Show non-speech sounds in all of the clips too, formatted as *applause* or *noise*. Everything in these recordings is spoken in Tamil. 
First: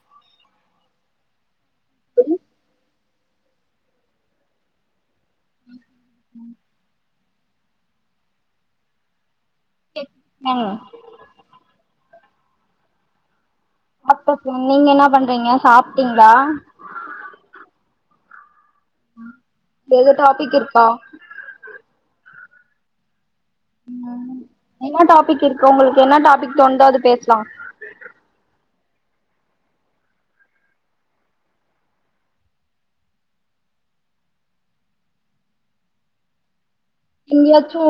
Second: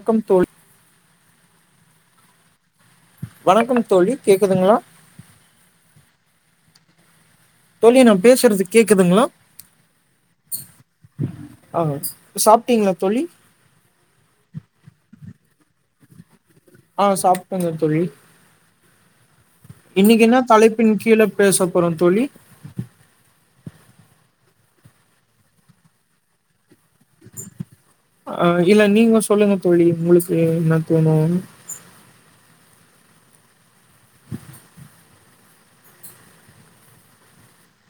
வணக்கம் தோழி வணக்கம் தோழி கேக்குதுங்ளா ம் தோழி நா பேசறது கேக்குதுங்ளா டெக் டங் ஆ சாப்ட்டீங்ளா தோழி சாப்டாச்சுங் நீங்க என்ன பண்றீங்க சாப்ட்டீங்ளா ஆ சாப்ட்ங்க தோழி எது இன்னைக்கி என்ன டாபிக் இருக்கா தலைப்பின் கீழ பேச போறோந் தோழி என்னா டாபிக் இருக்கு உங்களுக்கு என்னா டாபிக் தோணுதோ அது பேசலா அ இல்ல நீங்க சொல்லுங்க தோழி உங்களுக்கு என்ன தோணு எங்கயாச்சு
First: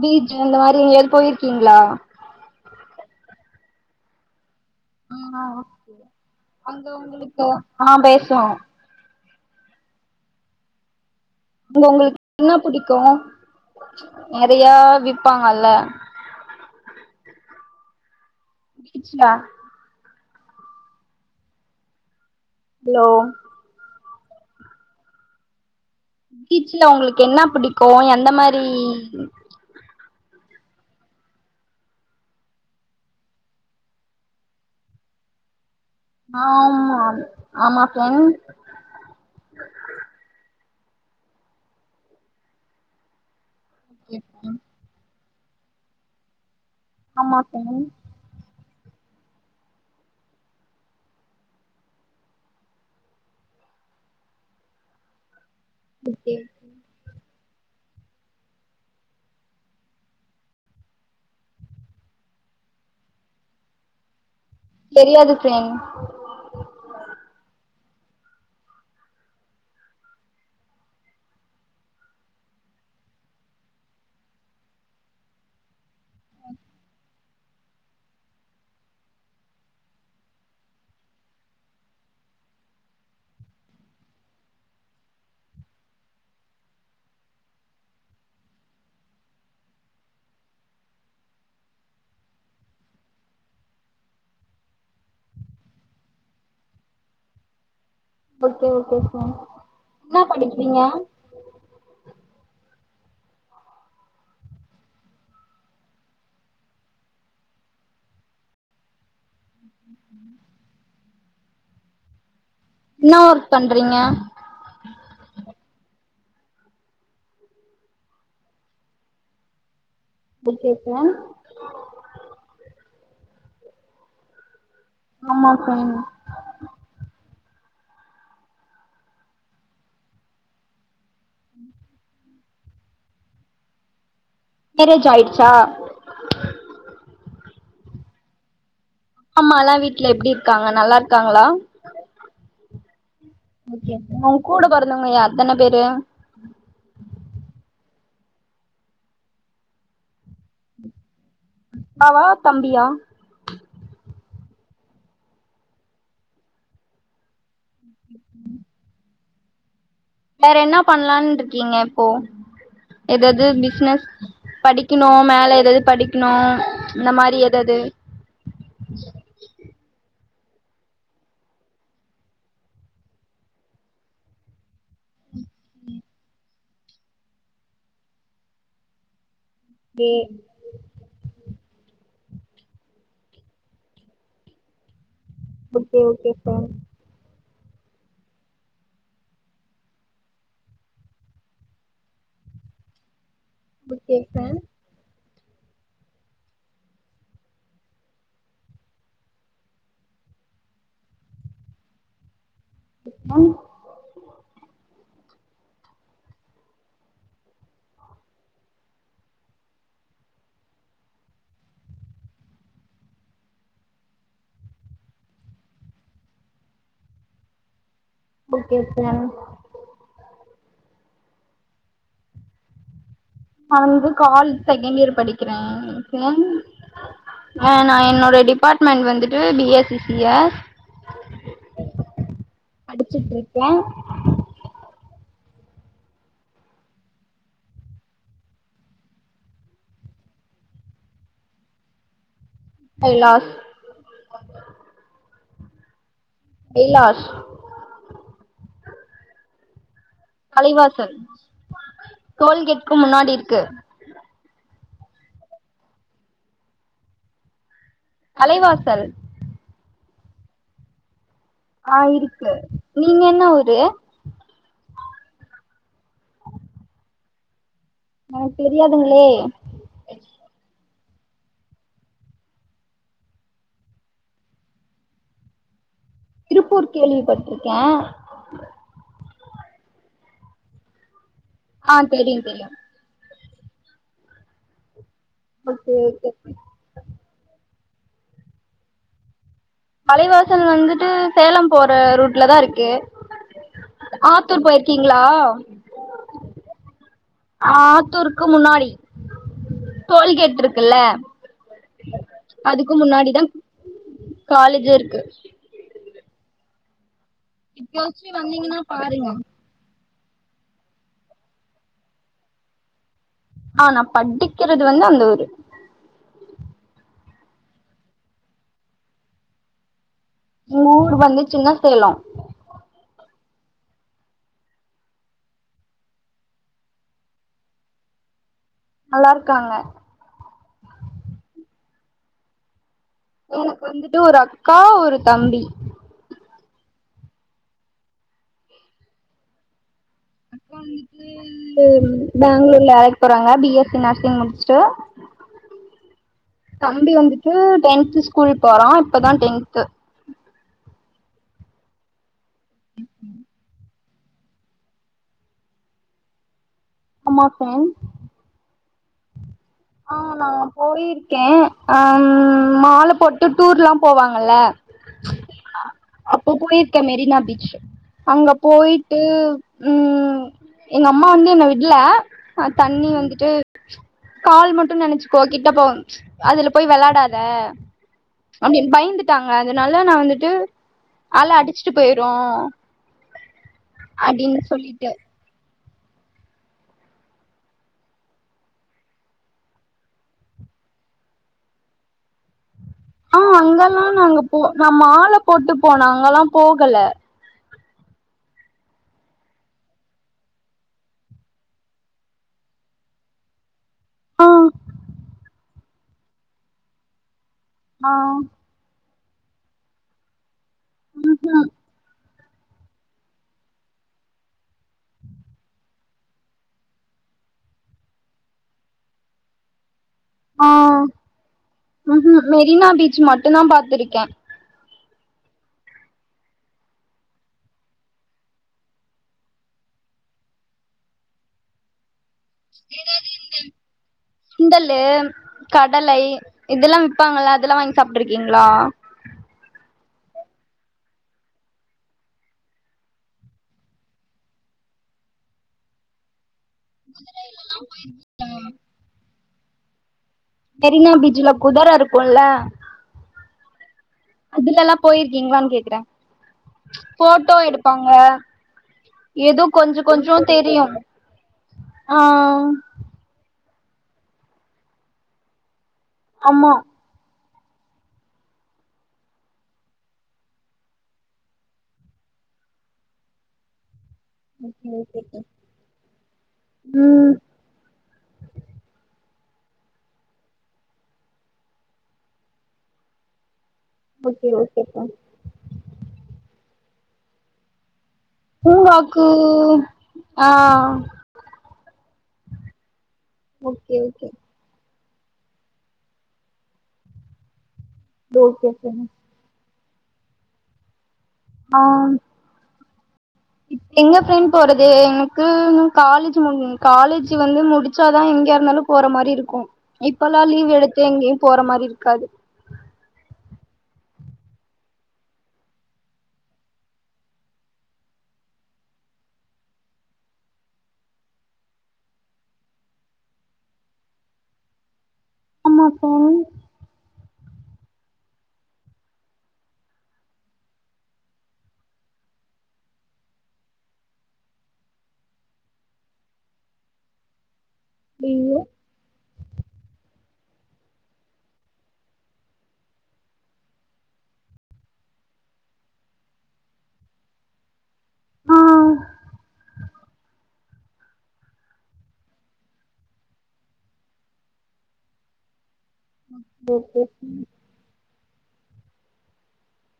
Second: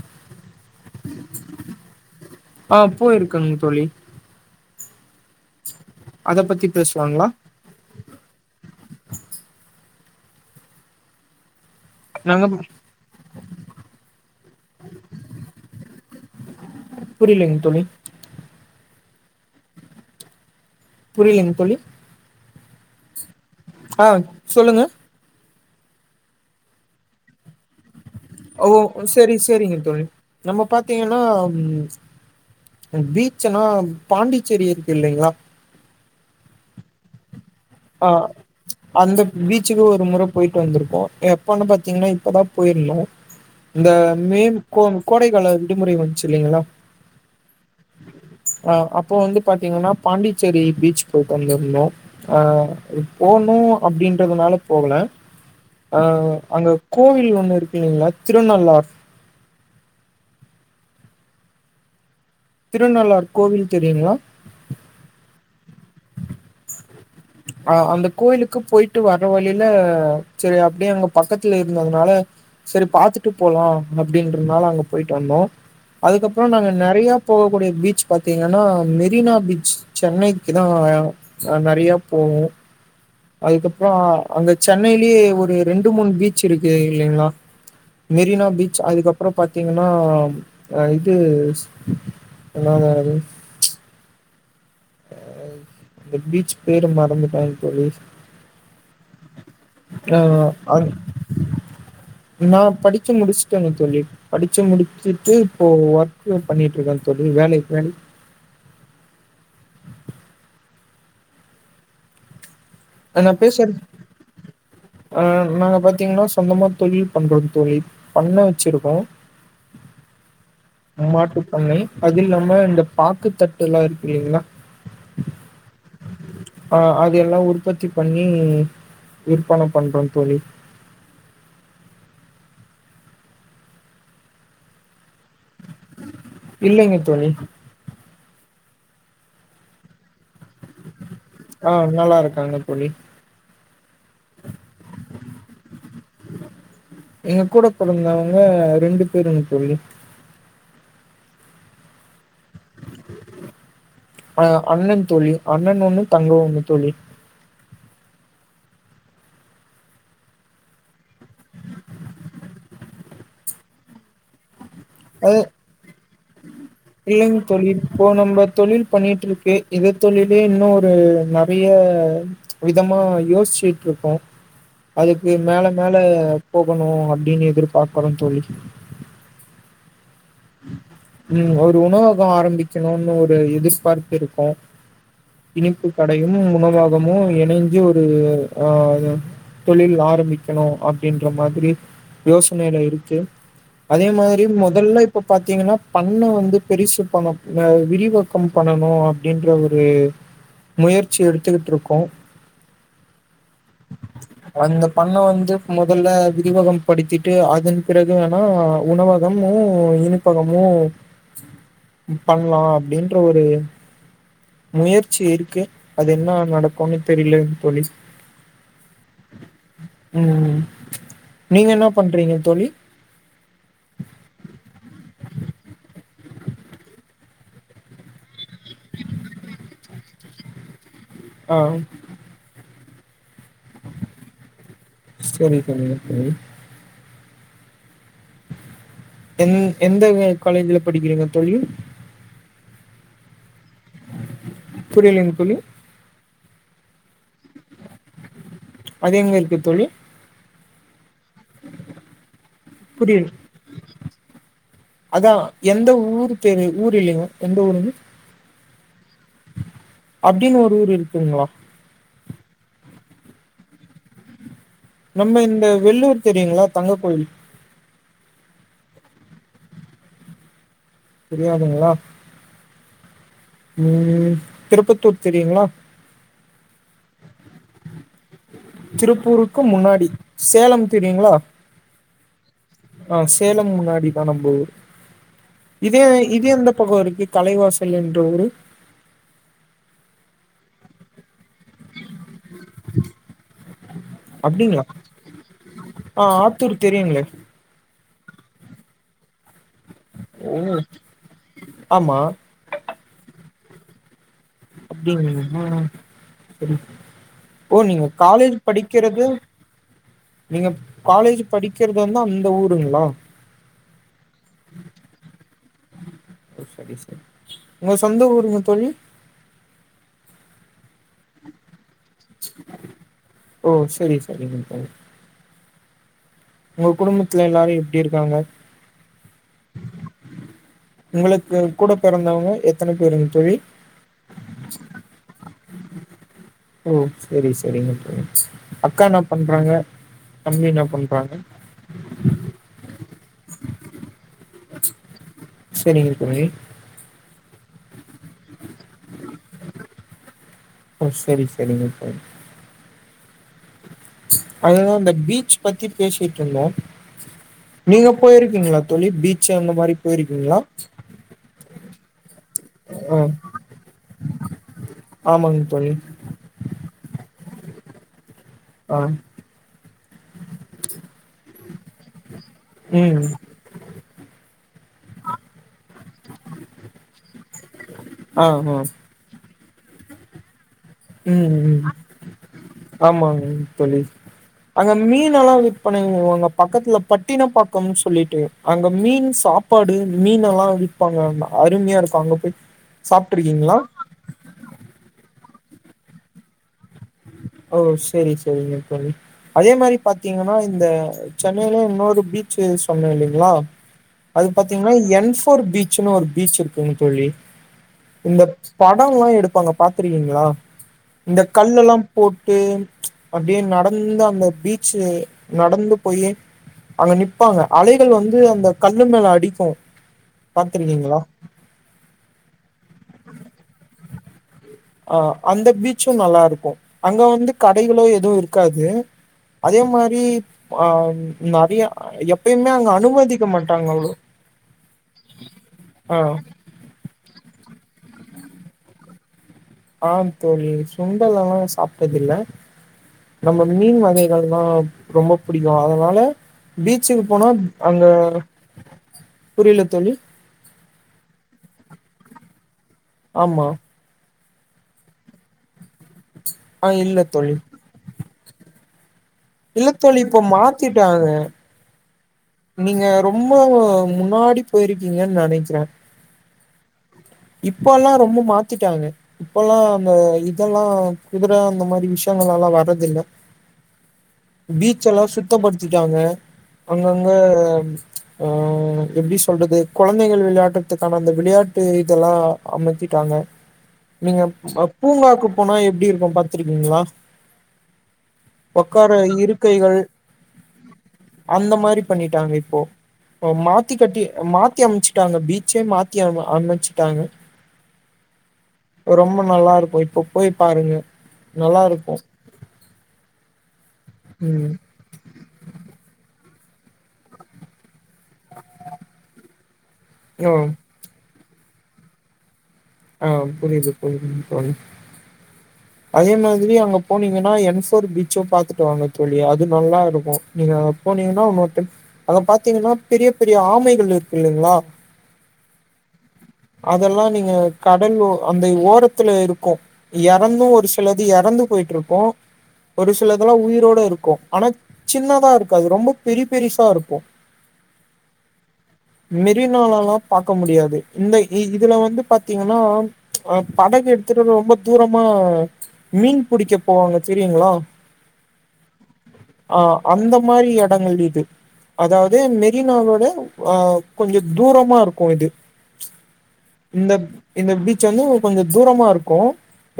பீச் இந்த மாரி எங்கையாது போயிருக்கீங்ளா ஆ போயிருக்கங் தோழி ஆ அத பத்தி அங்க பேசலாங்களா உங்களுக்கு ஆ பேசுவோ அங்க உங்களுக்கு நாங்க என்ன புடிக்கு நெறையா விப்பாங்கல்ல புரிலிங்க தோழி பீச்ல புரியலங் தோழி ஹலோ ஆ சொல்லுங்க பீச்ல உங்களுக்கு இன்னா புடிக்கு என் ஓ சேரி சேரிங்க தோழி நம்ப பாத்தீங்கன்னா பீச்னா பாண்டிச்சேரி இருக்குல்லைங்களா ஆமா ஆமா ஆ ஃப்ரெண்ட் அந்த பீச்சுக்கு ஒரு மொற போயிட்டு வந்துருக்கோ எப்பன்னு பாத்தீங்கன்னா இப்பதா போயிருந்தோ இந்த மே கோம் கோடைக்கால விடுமுறை வந்சிங்களா ஆமா ஃப்ரெண்ட் ஆ அப்போ வந்து பாத்தீங்கன்னா பாண்டிச்சேரி பீச் போயிட்டு வந்துருந்தோ ஆ போணு அப்டின்றதுனால போகல அ ஓகே அங்க கோவில் ஒன்னு இருக்குல்லைங்களா திருநள்ளார் திருநள்ளார் கோவில் தெரியுங்ளா தெரியாது ஃப்ரெண்ட் ஆ அந்த கோயிலுக்கு போயிட்டு வர வழியில செரி அப்டியே அங்க பக்கத்துல இருந்ததுனால சேரி பாத்துட்டு போலா அப்டின்றதுனால அங்க போயிட்டு வந்தோ அதுக்கப்றோ நாங்க நெறையா போகக்கூடிய பீச் பாத்தீங்கன்னா மெரினா பீச் சென்னைக்குத்தா நெறைய போவோ அதுக்கப்றோ அங்க சென்னைலயே ஒரு ரெண்டு மூணு பீச் இருக்கு இல்லைங்களா மெரினா பீச் அதுக்கப்றோ பாத்தீங்கன்னா ஆ இது *unintelligible* ஆ இந்த பீச் பேரு மறந்துட்டே தோழி ஓகே ஓகே சார் ஆ இன்னா படிக்கிறீங்க அந் நா படிச்சு முடிச்சுட்டேங்க தோழி படிச்சு முடிச்சுட்டு இப்போ ஒர்க் பண்ணிட்ருக்கே தோழி வேலைக் போய் என்ன நா ஒர்க் பேசறது பண்றீங்க ஆ நாங்க பாத்தீங்கன்னா சொந்தமா தொழில் பண்றோ தோழி பண்ண வச்சிருக்கோ ஓகே ஃப்ரெண்ட் மாட்டுப்பண்ணை அது இல்லாம இந்த பாக்குத்தட்டு எல்லா இருக்குல்லைங்களா ஆமா சொல்லுங்க ஆ அது எல்லா உற்பத்தி பண்ணி விற்பன பண்றோ தோழி மேரேஜ் ஆயிடுச்சா இல்லைங்க தோழி அம்மா எல்லா வீட்ல எப்டி இருக்காங்க நல்லார்க்காங்களா ஆ நல்லா இருக்காங்க தோழி ஓகே உங்க கூட பொறந்தவங்க எத்தன பேரு ஏ கூட பொறந்தவங்க ரெண்டு பேருங்க தோழி அக்காவ தம்பியா அ அண்ணன் தோழி அண்ணன் ஒண்ணு தங்க ஒண்ணு தோழி வேற என்ன பண்லான்ருக்கீங்க இப்போ எதாது பிஸ்னஸ் படிக்கணு அ மேல எதாது படிக்கணு இந்த மாரி ஏதாது இப்ப நம்ம தொழில் பண்ணிட்ருக்கு இந் தொழிலே இன்னு ஒரு நெறைய விதமா யோச்சிட்ருக்கோ அதுக்கு மேல மேல போகணு அப்டின்னு எதிர் பார்க்குறோ தோழி ஏ ம் ஒரு உணவகொ ஆரம்பிக்கணுனு ஒரு எதிர்பார்ப்பு இருக்கு இனிப்பு ஓகே ஓகே கடையும் உணவகமு இணைந்து ஒரு ஆ அது தொழில் ஆரம்பிக்கணு அப்டின்ற மாதிரி யோசனேல இருக்கு ஓகே ஃப்ரெண்ட் அதே ஓகே மாதிரி ஃப்ரெண்ட் மொதல்ல இப்ப பாத்தீங்கன்னா பண்ண வந்து பெரிசு பண்ண அ விரிவாக்கம் பண்ணணு அப்டின்ற ஒரு முயற்சி எடுத்துகிட்ருக்கோ ஆ அந்த பண்ண வந்து மொதல்ல விரிவகம் படுத்திட்டு அதன் பிறகு வேணா உணவ கமு இனிப்பகமு பண்லா அப்டின்ற ஒரு முயற்சி இருக்கு அது என்னா நடக்குன் தெரிலங் தோழி ஓகே சார் ம் நீங்க என்னா பண்றீங்க தோழி நா வந்து காலேஜ் செகேண்ட் இயர் படிக்கிறே கே ஆ நா என்னோட டிபார்ட்மண்ட் வந்துட்டு பி எஸ் சி சியஸ் ஆ படிச்சுட்ருக்கே செரி தோழி *unintelligible* எந் எந்த காலேஜ்ல படிக்கிறீங்க தோழி கைலாஸ் புரியலைங் தோழி கைலாஷ் அது எங்க இருக்கு தோழி கலைவாசல் டோல்கேட்கு முன்னாடி இருக்கு அதா எந்த ஊரு பேரு ஊர் இல்லைங்க எந்த ஊருங்க அலைவாசல் அப்டின் ஒரு ஊர் இருக்குங்களா ஆ இருக்கு நீங்க என்னா ஊரு நம்ம இந்த வெள்ளூர் தெரியுங்களா தங்கக் கோயில் எனக் தெரியாதுங்களே தெரியாதுங்ளா ம் திருப்பத்தூர் தெரியுங்களா திருப்பூர் கேள்விபட்ருக்கே திருப்பூருக்கு முன்னாடி சேலம் தெரியுங்களா ஆ தெரிய தெரியு ஆ சேலம் முன்னாடிதா நம்ப ஊர் ஓகே இதே ஓகே இது எந்த பக்கோ இருக்கு கலைவாசல்ன்ற ஊரு அலைவாசல் வந்துட்டு சேலம் போற ரூட்ல தா இருக்கு ஆத்தூர் அப்டிங்களா போயிருக்கீங்களா ஆ ஆத்தூர் தெரியுங்களே ஆத்தூருக்கு முன்னாடி டோல்கேட் ஓ இருக்குல ஆமா அதுக்கு முன்னாடி தா அப்டிங்ளா சரி ஓ நீங்க காலேஜ் படிக்கறது நீங்க காலேஜ் படிக்கறது வந்து அந்த ஊருங்களா ஆ நா படிக்கிறது வந்து அந்த ஊரு உங்க சொந்த ஊருங்க தோழி எங்க ஊர் வந்து சின்ன சேலோ ஓ செரி செரிங்க தோழி உங்க குடும்பத்துல எல்லாரு எப்டி இருக்காங்க நல்லாருக்காங்க உங்களுக்கு கூட பிறந்தவங்க எத்தன பேரு எனக்கு வந்துட்டு ஒரு அக்கா ஒரு தம்பி ஓ செரி செரிங்க தோழி அக்கா இன்னா பண்றாங்க தம்பி இன்னா பண்றாங்க பெங்ளூர்ல வேலைக்கு போறாங்க பி எஸ் சி நர்சிங் முடிச்சுட்டு செரிங்க தோழி தம்பி வந்துட்டு டென்த் ஸ்கூல் போறா இப்பதா டென்து ஓ செரி செரிங்க தோழி அதுதா அந்த பீச் பத்தி பேசிட்டு இருந்தோ அம்மா பென் நீங்க போயிருக்கீங்களா தோழி பீச்சு அந்த மாரி ஆ நா போயிருக்கீங்களா போயிருக்கே அ ம் மால போட்டு டூர்லா போவாங்கல ஆமாங் தோழி அப்போ போயிருக்கே மெரினா பீச் அங்க ஆ போயிட்டு ம் எங்க அம்மா வந்து என்ன விடல அ தண்ணி ம் வந்துட்டு கால் மட்டோ நெனைச்சுக்கோ கிட்ட போ அதுல போய் வெளாடாத ஆ ஆ அப்டி பயந்துட்டாங்க அதனால நா வந்துட்டு ம் அல ம் அடிச்சுட்டு ம் போயிரு ஆமாங்க தோழி அப்டின்னு அங்க சொல்லிட்டு மீன் னெலா விற்பனை பண்ணுவாங்க பக்கத்துல பட்டினப்பாக்கம்னு சொல்லிட்டு அங்க மீன் சாப் சாப்பாடு மீனெலா விப்பாங்க அங்க அருமையா இருக்கோ அங்க போய் ஆ சாப்ட்டுருக்கீங்களா அங்கலா நாங்க போ நா மால போட்டு போன அங்கலா போகல ஓ செரி செரிங்க தோழி அதே மாறி பாத்தீங்கன்னா இந்த சென்னையிலயே இன்னொரு பீச்சு சொன்னே இல்லைங்களா ஆ அது பாத்தீங்கன்னா என் போர் பீச்னு ஒரு பீச் இருக்குங்கு தோழி ஆ இந்த படொலா எடுப்பாங்க பாத்துருக்கீங்களா இந்த கல்லெல்லா போட்டு அப்டியே நடந்து அந்த பீச்சு நடந்து போயே அங்க நிப்பாங்க அலைகள் வந்து அந்த கல்லு மேல அடிக்கோ பாத்துருக்கீங்களா ம் ம் மெரினா பீச் மட்டுந்தா பாத்திருக்கே அ அந்த பீச்சு நல்லா இருக்கு அங்க வந்து கடைகளு எதுவு இருக்காது அதே மாரி ஆ நெறைய எப் ஏதாவது இந்த சுண்டலு ஆ கடலை இதலா விப்பாங்கல அதலா வாங்கி சாப்பிட்டுருக்கீங்களா ஆ தோழி சுண்டலுலா சாப்டது இல்ல நம்ம மீன் வகைகள்லா ரொம்ப புடிக்கோ அதனால பீச்சுக்கு போனா அங்க புரில தோழி மெரினா பீச்ல குதர இருக்குல ஆமா அதுலலா போயிருக்கீங்களான்னு கேக்கற ஆ இல்ல தோழி போட்டோ எடுப்பாங்க ஏதோ இல்ல கொஞ்சோ தோழி கொஞ்சோ இப்ப தெரியோ மாத்திட்டாங்க ஆ நீங்க ரொம்ப முன்னாடி போயிருக்கீங்கன் நெனைக்கிறே ஆமா இப்பலா ரொம்ப மாத்திட்டாங்க இப்பலா அந்த இதலா குதர அந்த மாறி விஷயங்கள்லா வரது இல்ல பீச் எல்லா சுத்தப்படுத்திட்டாங்க அங்கங்க ஆ எப்டி சொல்றது கொழந்தைகள் வெளையாட்டுறதுக்கான அந்த வெளையாட்டு இதெல்லா அமத்திட்டாங்க நீங்க பூங்காக்கு போனா எப்டி இருக்கு பாத்துருக்கீங்களா ஒக்கார பூங்காக்கு இருக்கைகள் ஆ அந்த மாரி பண்ணிட்டாங்க இப்போ மாத்தி கட்டி மாத்தி அமச்சு ட்டாங்க பீச்சே மாத்தி அமச் அமச்சிட்டாங்க ரொம்ப நல்லா இருக்கு இப்ப போய் பாருங்க நல்லா இருக்கு இப்ப எங்க ஃப்ரெண்ட் ம் போறது எனக்கு இன்னு காலேஜ் முடியு காலேஜு வந்து முடிச்சாதா எங்கே யா இருந்தாலு போற மாரி இருக்கு இப்பெல்லா ஓ லீவ் எடுத்து எங்கேயு போற மாரி இருக்காது ஆ புரியது புரியுது தோழி அதே மாதிரி அங்க போனீங்கன்னா என் ஃபோர் பீச்சும் பாத்துட்டு வாங்க தோழி அது நல்லா இருக்கு நீங்க போனீங்கன்னா ஓகே அத பாத்தீங்கன்னா பெரிய பெரிய ஆமைகள் இருக்கு இல்லேங்களா *unintelligible* அதெல்லா நீங்க கடல் ஓர் அந்த ஓரத்துல இருக்கு எறந்து ஒரு சிலது எறந்து போயிட்டு இருக்கு ஒரு சிலதெல்லா உயிரோட இருக்கு ஆனா சின்னதா இருக்காது ரொம்ப பெரிய பெரிசா இருக்கு *unintelligible* *unintelligible* மெரினாலல்லா பாக்க முடியாது இந்த இ இதுல வந்து பாத் பாத்தீங்கன்னா அ படகு எடுத்துட்டு வந்து ரொம்ப தூரமா மீன் புடிக்க போவாங்க தெரியுங்களா ஆ அந்த மாரி எடங்கள் இது அதாவது மெரினாவோட ஆ கொஞ்சோ தூரமா இருக்கு இது ச் இந்த இந்த பீச் வந்து கொஞ்சோ தூரமா இருக்கு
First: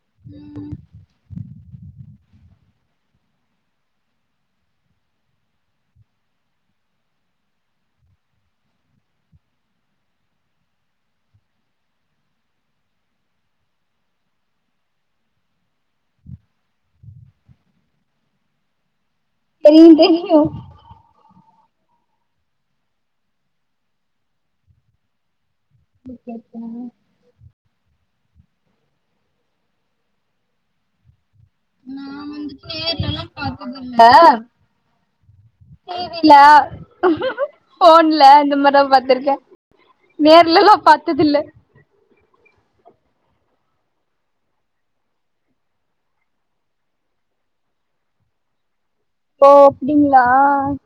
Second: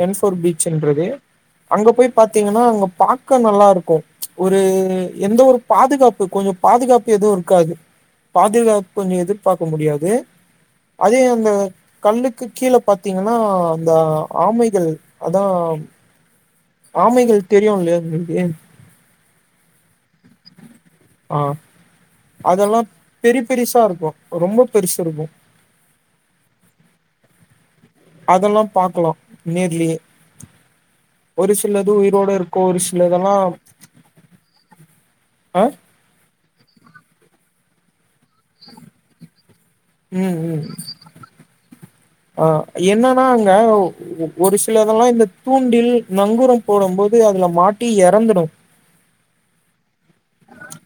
என்ஃபோர் பீச்சுன்றது அங்க போய் பாத்தீங்கன்னா அங்க பாக் பாக்க நல்லாருக்கு ச் ஒரு எந்த ஒரு பாதுகாப்பு கொஞ்சோ பாதுகாப்பு எதுவு இருக்காது பாதுகாப்பு கொஞ்சோ எதிர்பாக்க முடியாது அதே அந்த கல்லுக்கு கீழ பாத்தீங்கன்னா அந்த ஆமைகள் அதா ஆமைகள் தெரியும்ல உங்களுக்கு தெரியு தெரியு ஆ அதல்லா பெரி பெரிசா இருக்கு ரொம்ப பெருசா இருக்கு ஓகே ஓகே அதெல்லா பாக்லா நேர்லியே ஒரு சிலது நா உயிரோட இருக்கு வந்துட்டு ஒரு நேர்லல்லா சிலதெல்லா பாத்தது ஆ டிவில போன்ல இந்த மார்தா பாத்துருக்கே ம் ம் நேர்லல்லா பாத்ததில்ல ஆ என்னன்னா அங்க ஒரு சிலதெல்லா இந்த தூண்டில் நங்குரம் போடும் போது அதுல மாட்டி எறந்துடு ஓ அப்டிங்களா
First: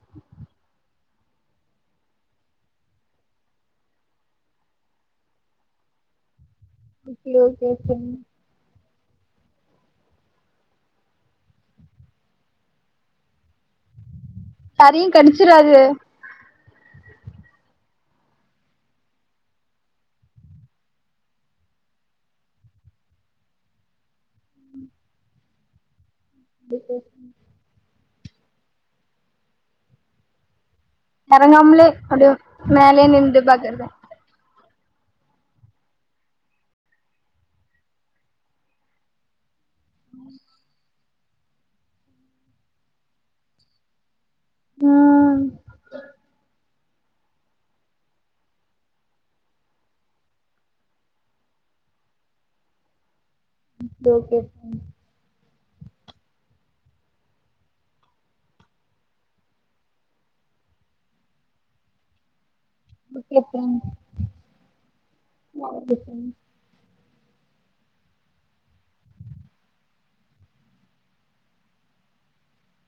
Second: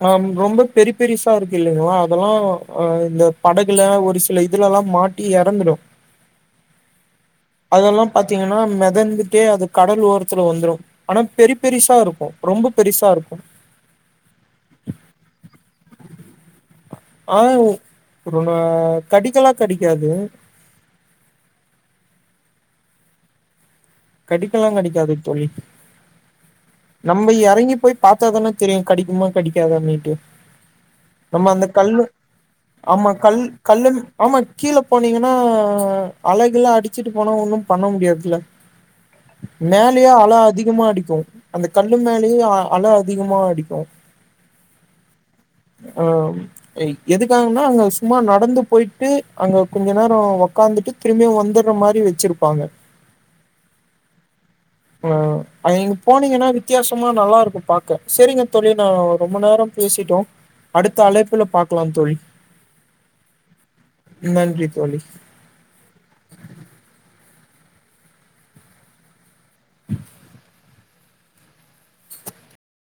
ஆ ரொம்ப பெரி பெருசா இருக்கு இல்லைங்களா அதெல்லா ஆ இந்த படகுல ஒரு சில இதுலெல்லா மாட் மாட்டி எறந்துடு *inaudible* அதெல்லா பாத்தீங்கன்னா மெதந்துட்டே அது கடல் ஓரத்துல வந்துரு ஆனா பெரி பெரிசா இருக்கு ரொம்ப பெருசா இருக்கு யாரையு கடுச்சுராது ஆ *unintelligible* கடிக்கலா கடிக்காது கடிக்கலா கடிகாது தோழி ம் ம் நம்ம எறங்கி போய் பாத்தாதான தெரியு கடிக்குமா கடிக்காதான்னுட்டு நம்ம அந்த எறங்காமலே கல்லு அப்டியே மேலயே ஆமா கல் நின்டு பாக்குறது கல்லுன் ஆமா கீழ போனீங்கனா அலகெல்ல அடிச்சுட்டு போனா ஒன்னு பண்ண முடியாதுல்ல மேலயே அல அதிகமா அடிக்கு அந்த கல்லு மேலயே அல அதிகமா அடிக்கு ம் ம் எதுக்காகனா அங்க சும்மா நடந்து போய்ட்டு அங்க கொஞ்சோ நேரோ உக்காந்துட்டு திரும்பியு வந்துர்ற மாரி வச்சுருப்பாங்க ஓகே ஓகே ம் ஆ நீங்க போனீங்கன்னா வித்தியாசமா நல்லா இருக்கு பாக்க செரிங்க தோழி நா ரொம்ப நேரம் பேசிட்டோ அடுத்த அழைப்புல பாக்லா தோழி ஓகே ஃப்ரெண்ட் நன்றி தோழி *inaudible*